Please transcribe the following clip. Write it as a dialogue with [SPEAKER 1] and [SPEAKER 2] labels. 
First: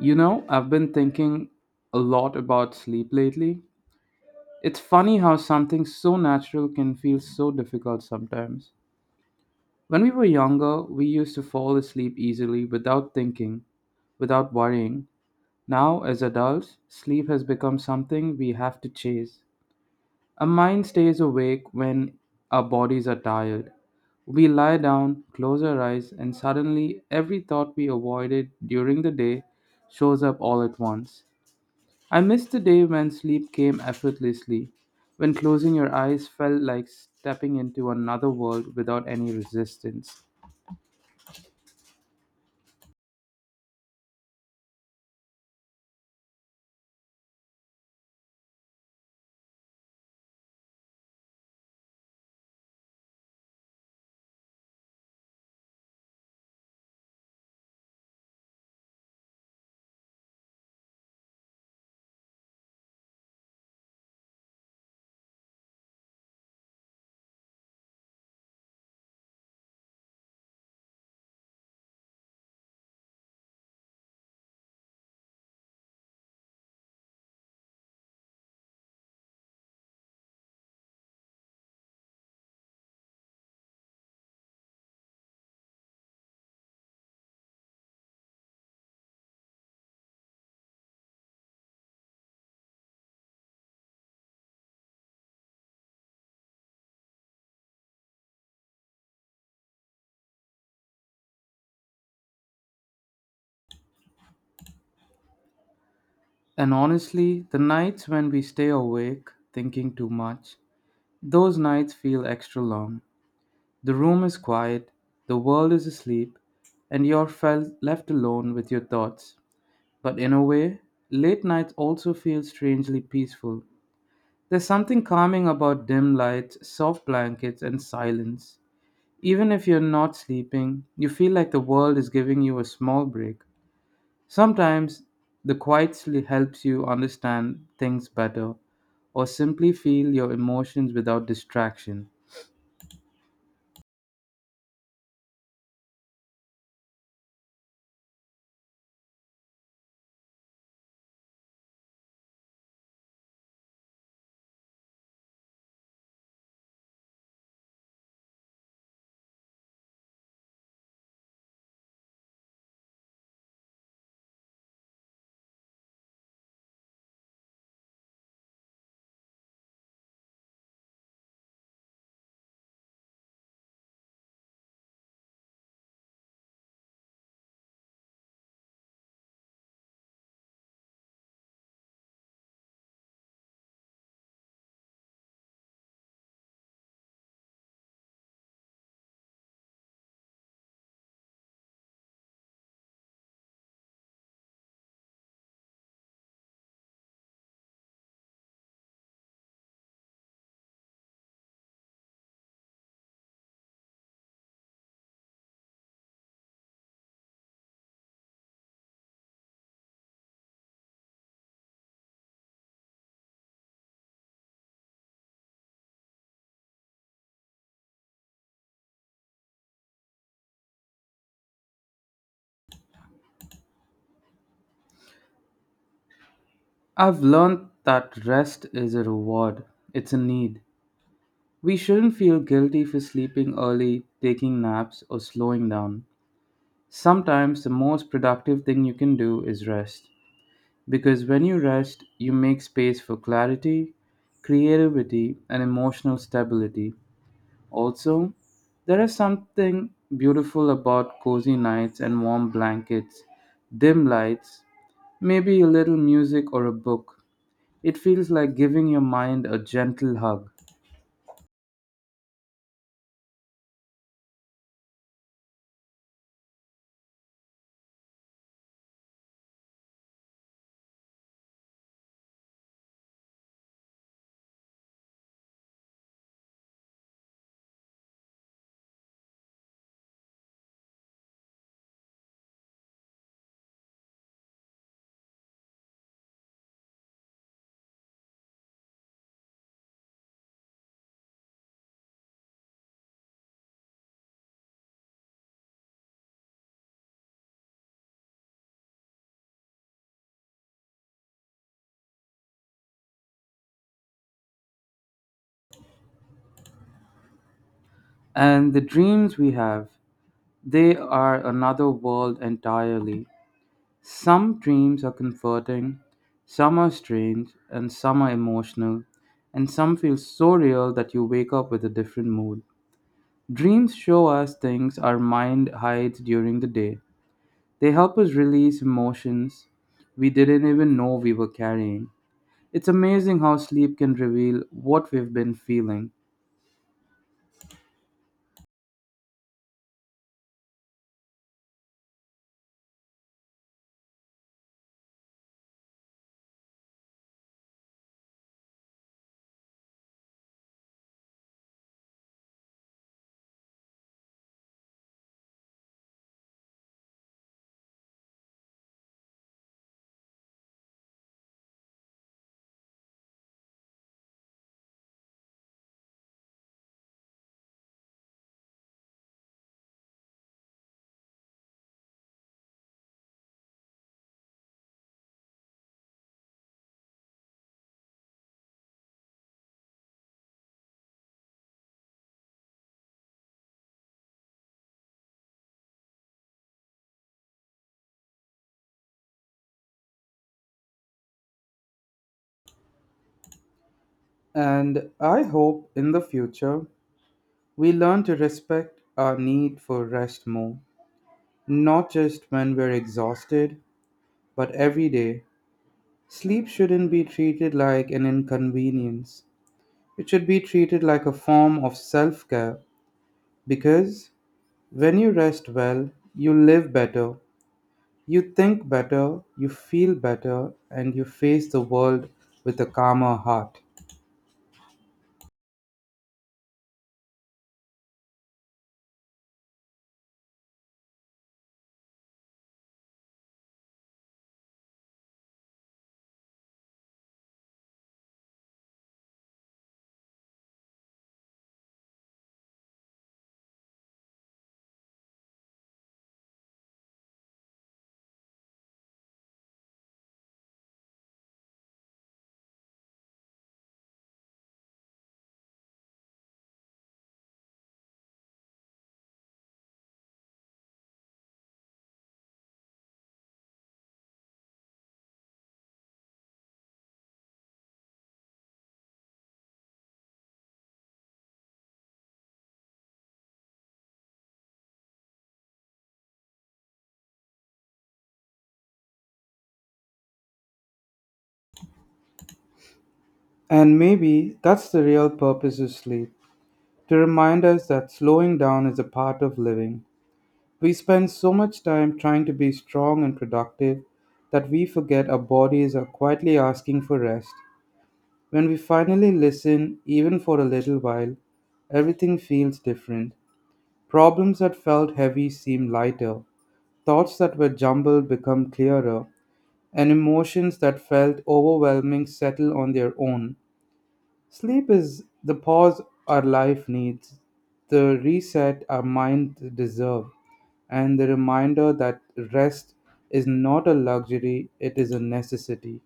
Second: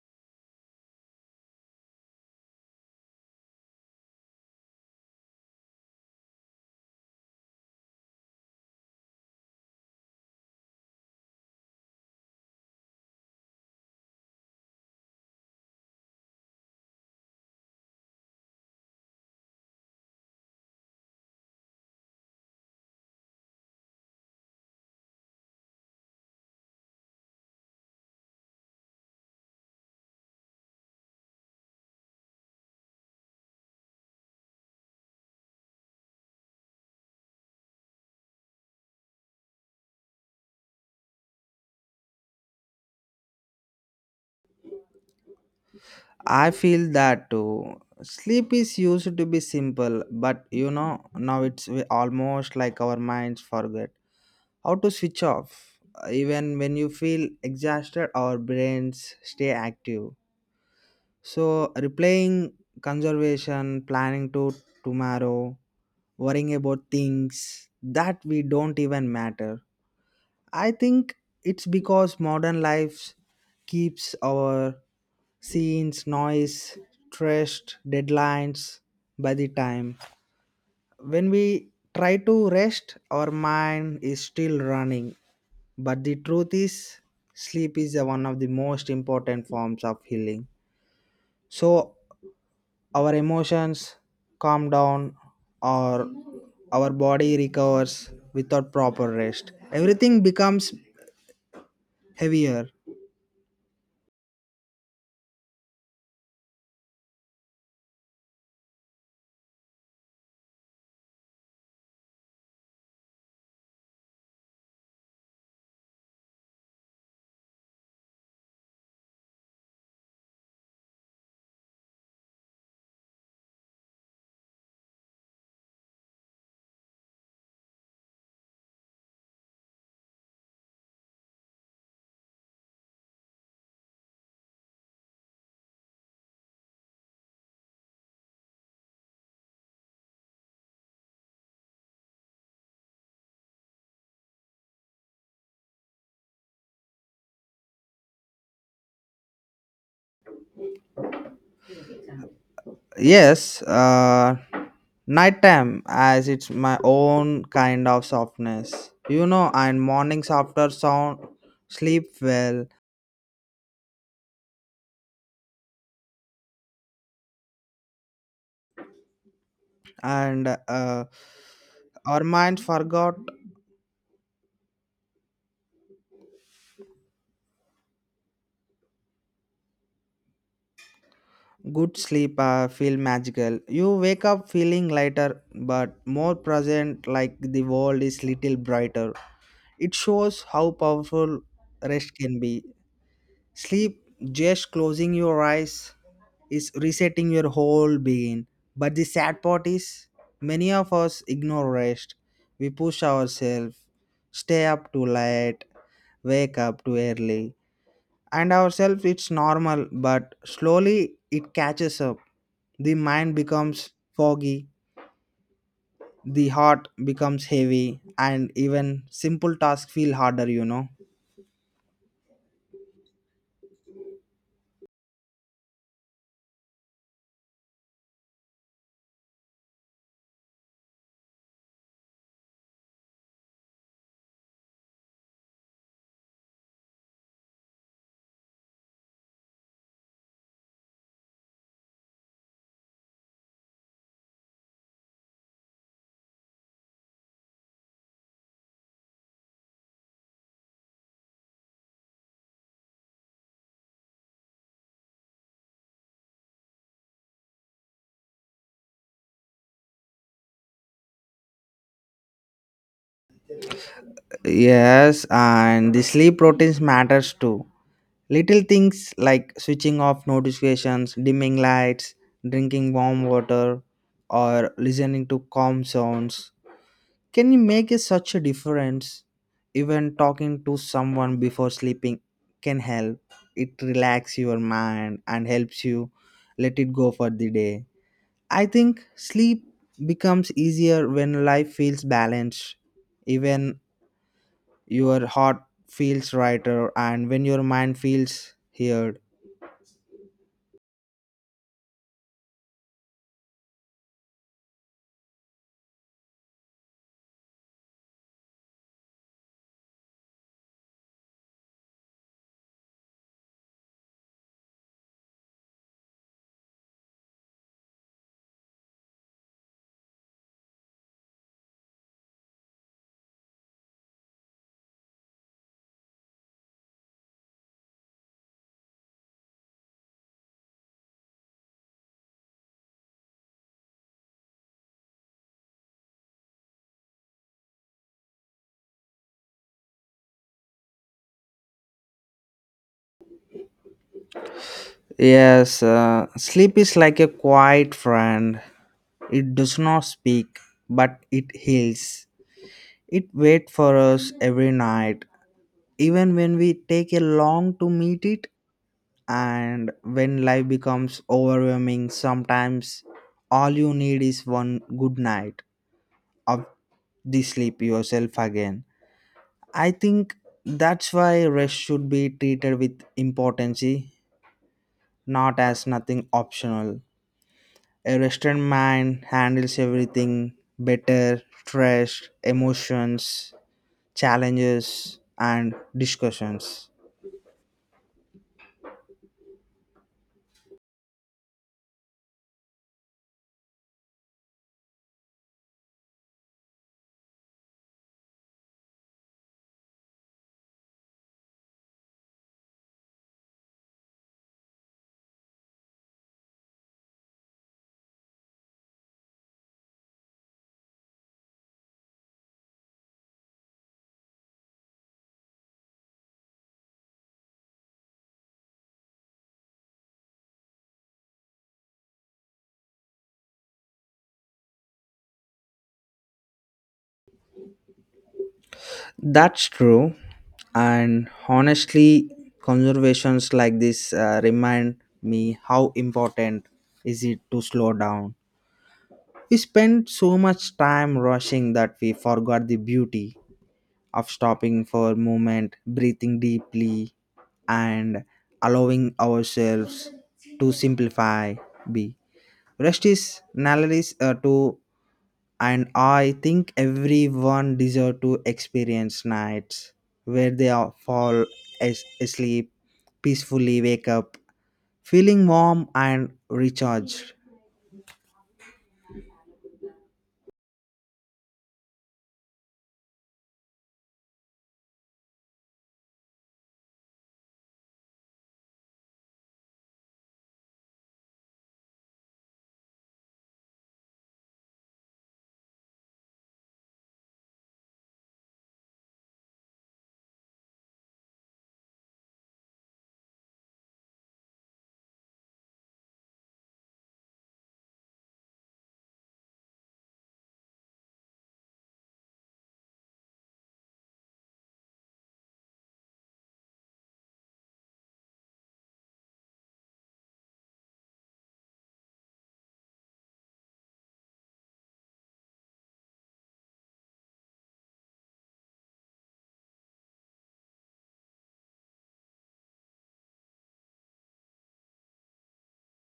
[SPEAKER 1] You know, I've been thinking a lot about sleep lately. It's funny how something so natural can feel so difficult sometimes. When we were younger, we used to fall asleep easily without thinking, without worrying. Now, as adults, sleep has become something we have to chase. Our mind stays awake when our bodies are tired. We lie down, close our eyes, and suddenly every thought we avoided during the day shows up all at once. I miss the day when sleep came effortlessly, when closing your eyes felt like stepping into another world without any resistance.
[SPEAKER 2] I feel that too. Sleep is used to be simple, but you know, now it's almost like our minds forget how to switch off. Even when you feel exhausted, our brains stay active. So, replaying conservation, planning to tomorrow, worrying about things that we don't even matter. I think it's because modern life keeps our scenes, noise, stressed, deadlines by the time. When we try to rest, our mind is still running. But the truth is, sleep is the one of the most important forms of healing. So, our emotions calm down, or our body recovers without proper rest. Everything becomes heavier.
[SPEAKER 1] And honestly, the nights when we stay awake thinking too much, those nights feel extra long. The room is quiet, the world is asleep, and you're felt left alone with your thoughts. But in a way, late nights also feel strangely peaceful. There's something calming about dim lights, soft blankets, and silence. Even if you're not sleeping, you feel like the world is giving you a small break. Sometimes the quiet sleep helps you understand things better or simply feel your emotions without distraction.
[SPEAKER 2] Yes, nighttime as it's my own kind of softness. You know, and mornings after sound sleep well, and our minds forgot good sleep. Feel magical. You wake up feeling lighter, but more present. Like the world is little brighter. It shows how powerful rest can be. Sleep, just closing your eyes, is resetting your whole being. But the sad part is, many of us ignore rest. We push ourselves, stay up too late, wake up too early. And ourselves, it's normal, but slowly it catches up. The mind becomes foggy, the heart becomes heavy, and even simple tasks feel harder, you know.
[SPEAKER 1] I've learned that rest is a reward, it's a need. We shouldn't feel guilty for sleeping early, taking naps, or slowing down. Sometimes the most productive thing you can do is rest. Because when you rest, you make space for clarity, creativity, and emotional stability. Also, there is something beautiful about cozy nights and warm blankets, dim lights, maybe a little music or a book. It feels like giving your mind a gentle hug.
[SPEAKER 2] Yes, and the sleep routines matters too. Little things like switching off notifications, dimming lights, drinking warm water, or listening to calm sounds can make such a difference. Even talking to someone before sleeping can help. It relaxes your mind and helps you let it go for the day. I think sleep becomes easier when life feels balanced. Even your heart feels lighter and when your mind feels heard.
[SPEAKER 1] And the dreams we have, they are another world entirely. Some dreams are comforting, some are strange, and some are emotional, and some feel so real that you wake up with a different mood. Dreams show us things our mind hides during the day. They help us release emotions we didn't even know we were carrying. It's amazing how sleep can reveal what we've been feeling.
[SPEAKER 2] Yes, sleep is like a quiet friend. It does not speak, but it heals. It waits for us every night, even when we take a long to meet it, and when life becomes overwhelming. Sometimes, all you need is one good night of the sleep yourself again. I think that's why rest should be treated with importance, not as nothing optional. A restaurant man handles everything better stress, emotions, challenges, and discussions.
[SPEAKER 1] And I hope in the future we learn to respect our need for rest more, not just when we're exhausted, but every day. Sleep shouldn't be treated like an inconvenience. It should be treated like a form of self care because when you rest well, you live better, you think better, you feel better, and you face the world with a calmer heart.
[SPEAKER 2] That's true. And honestly, conversations like this remind me how important is it to slow down. We spend so much time rushing that we forgot the beauty of stopping for moment, breathing deeply, and allowing ourselves to simplify. Be. Rest is analysis to, and I think everyone deserve to experience nights where they are fall asleep, peacefully wake up, feeling warm and recharged.
[SPEAKER 1] And maybe that's the real purpose of sleep to remind us that slowing down is a part of living. We spend so much time trying to be strong and productive that we forget our bodies are quietly asking for rest. When we finally listen, even for a little while, everything feels different. Problems that felt heavy seem lighter, thoughts that were jumbled become clearer, and emotions that felt overwhelming settle on their own. Sleep is the pause our life needs, the reset our mind deserve, and the reminder that rest is not a luxury, it is a necessity.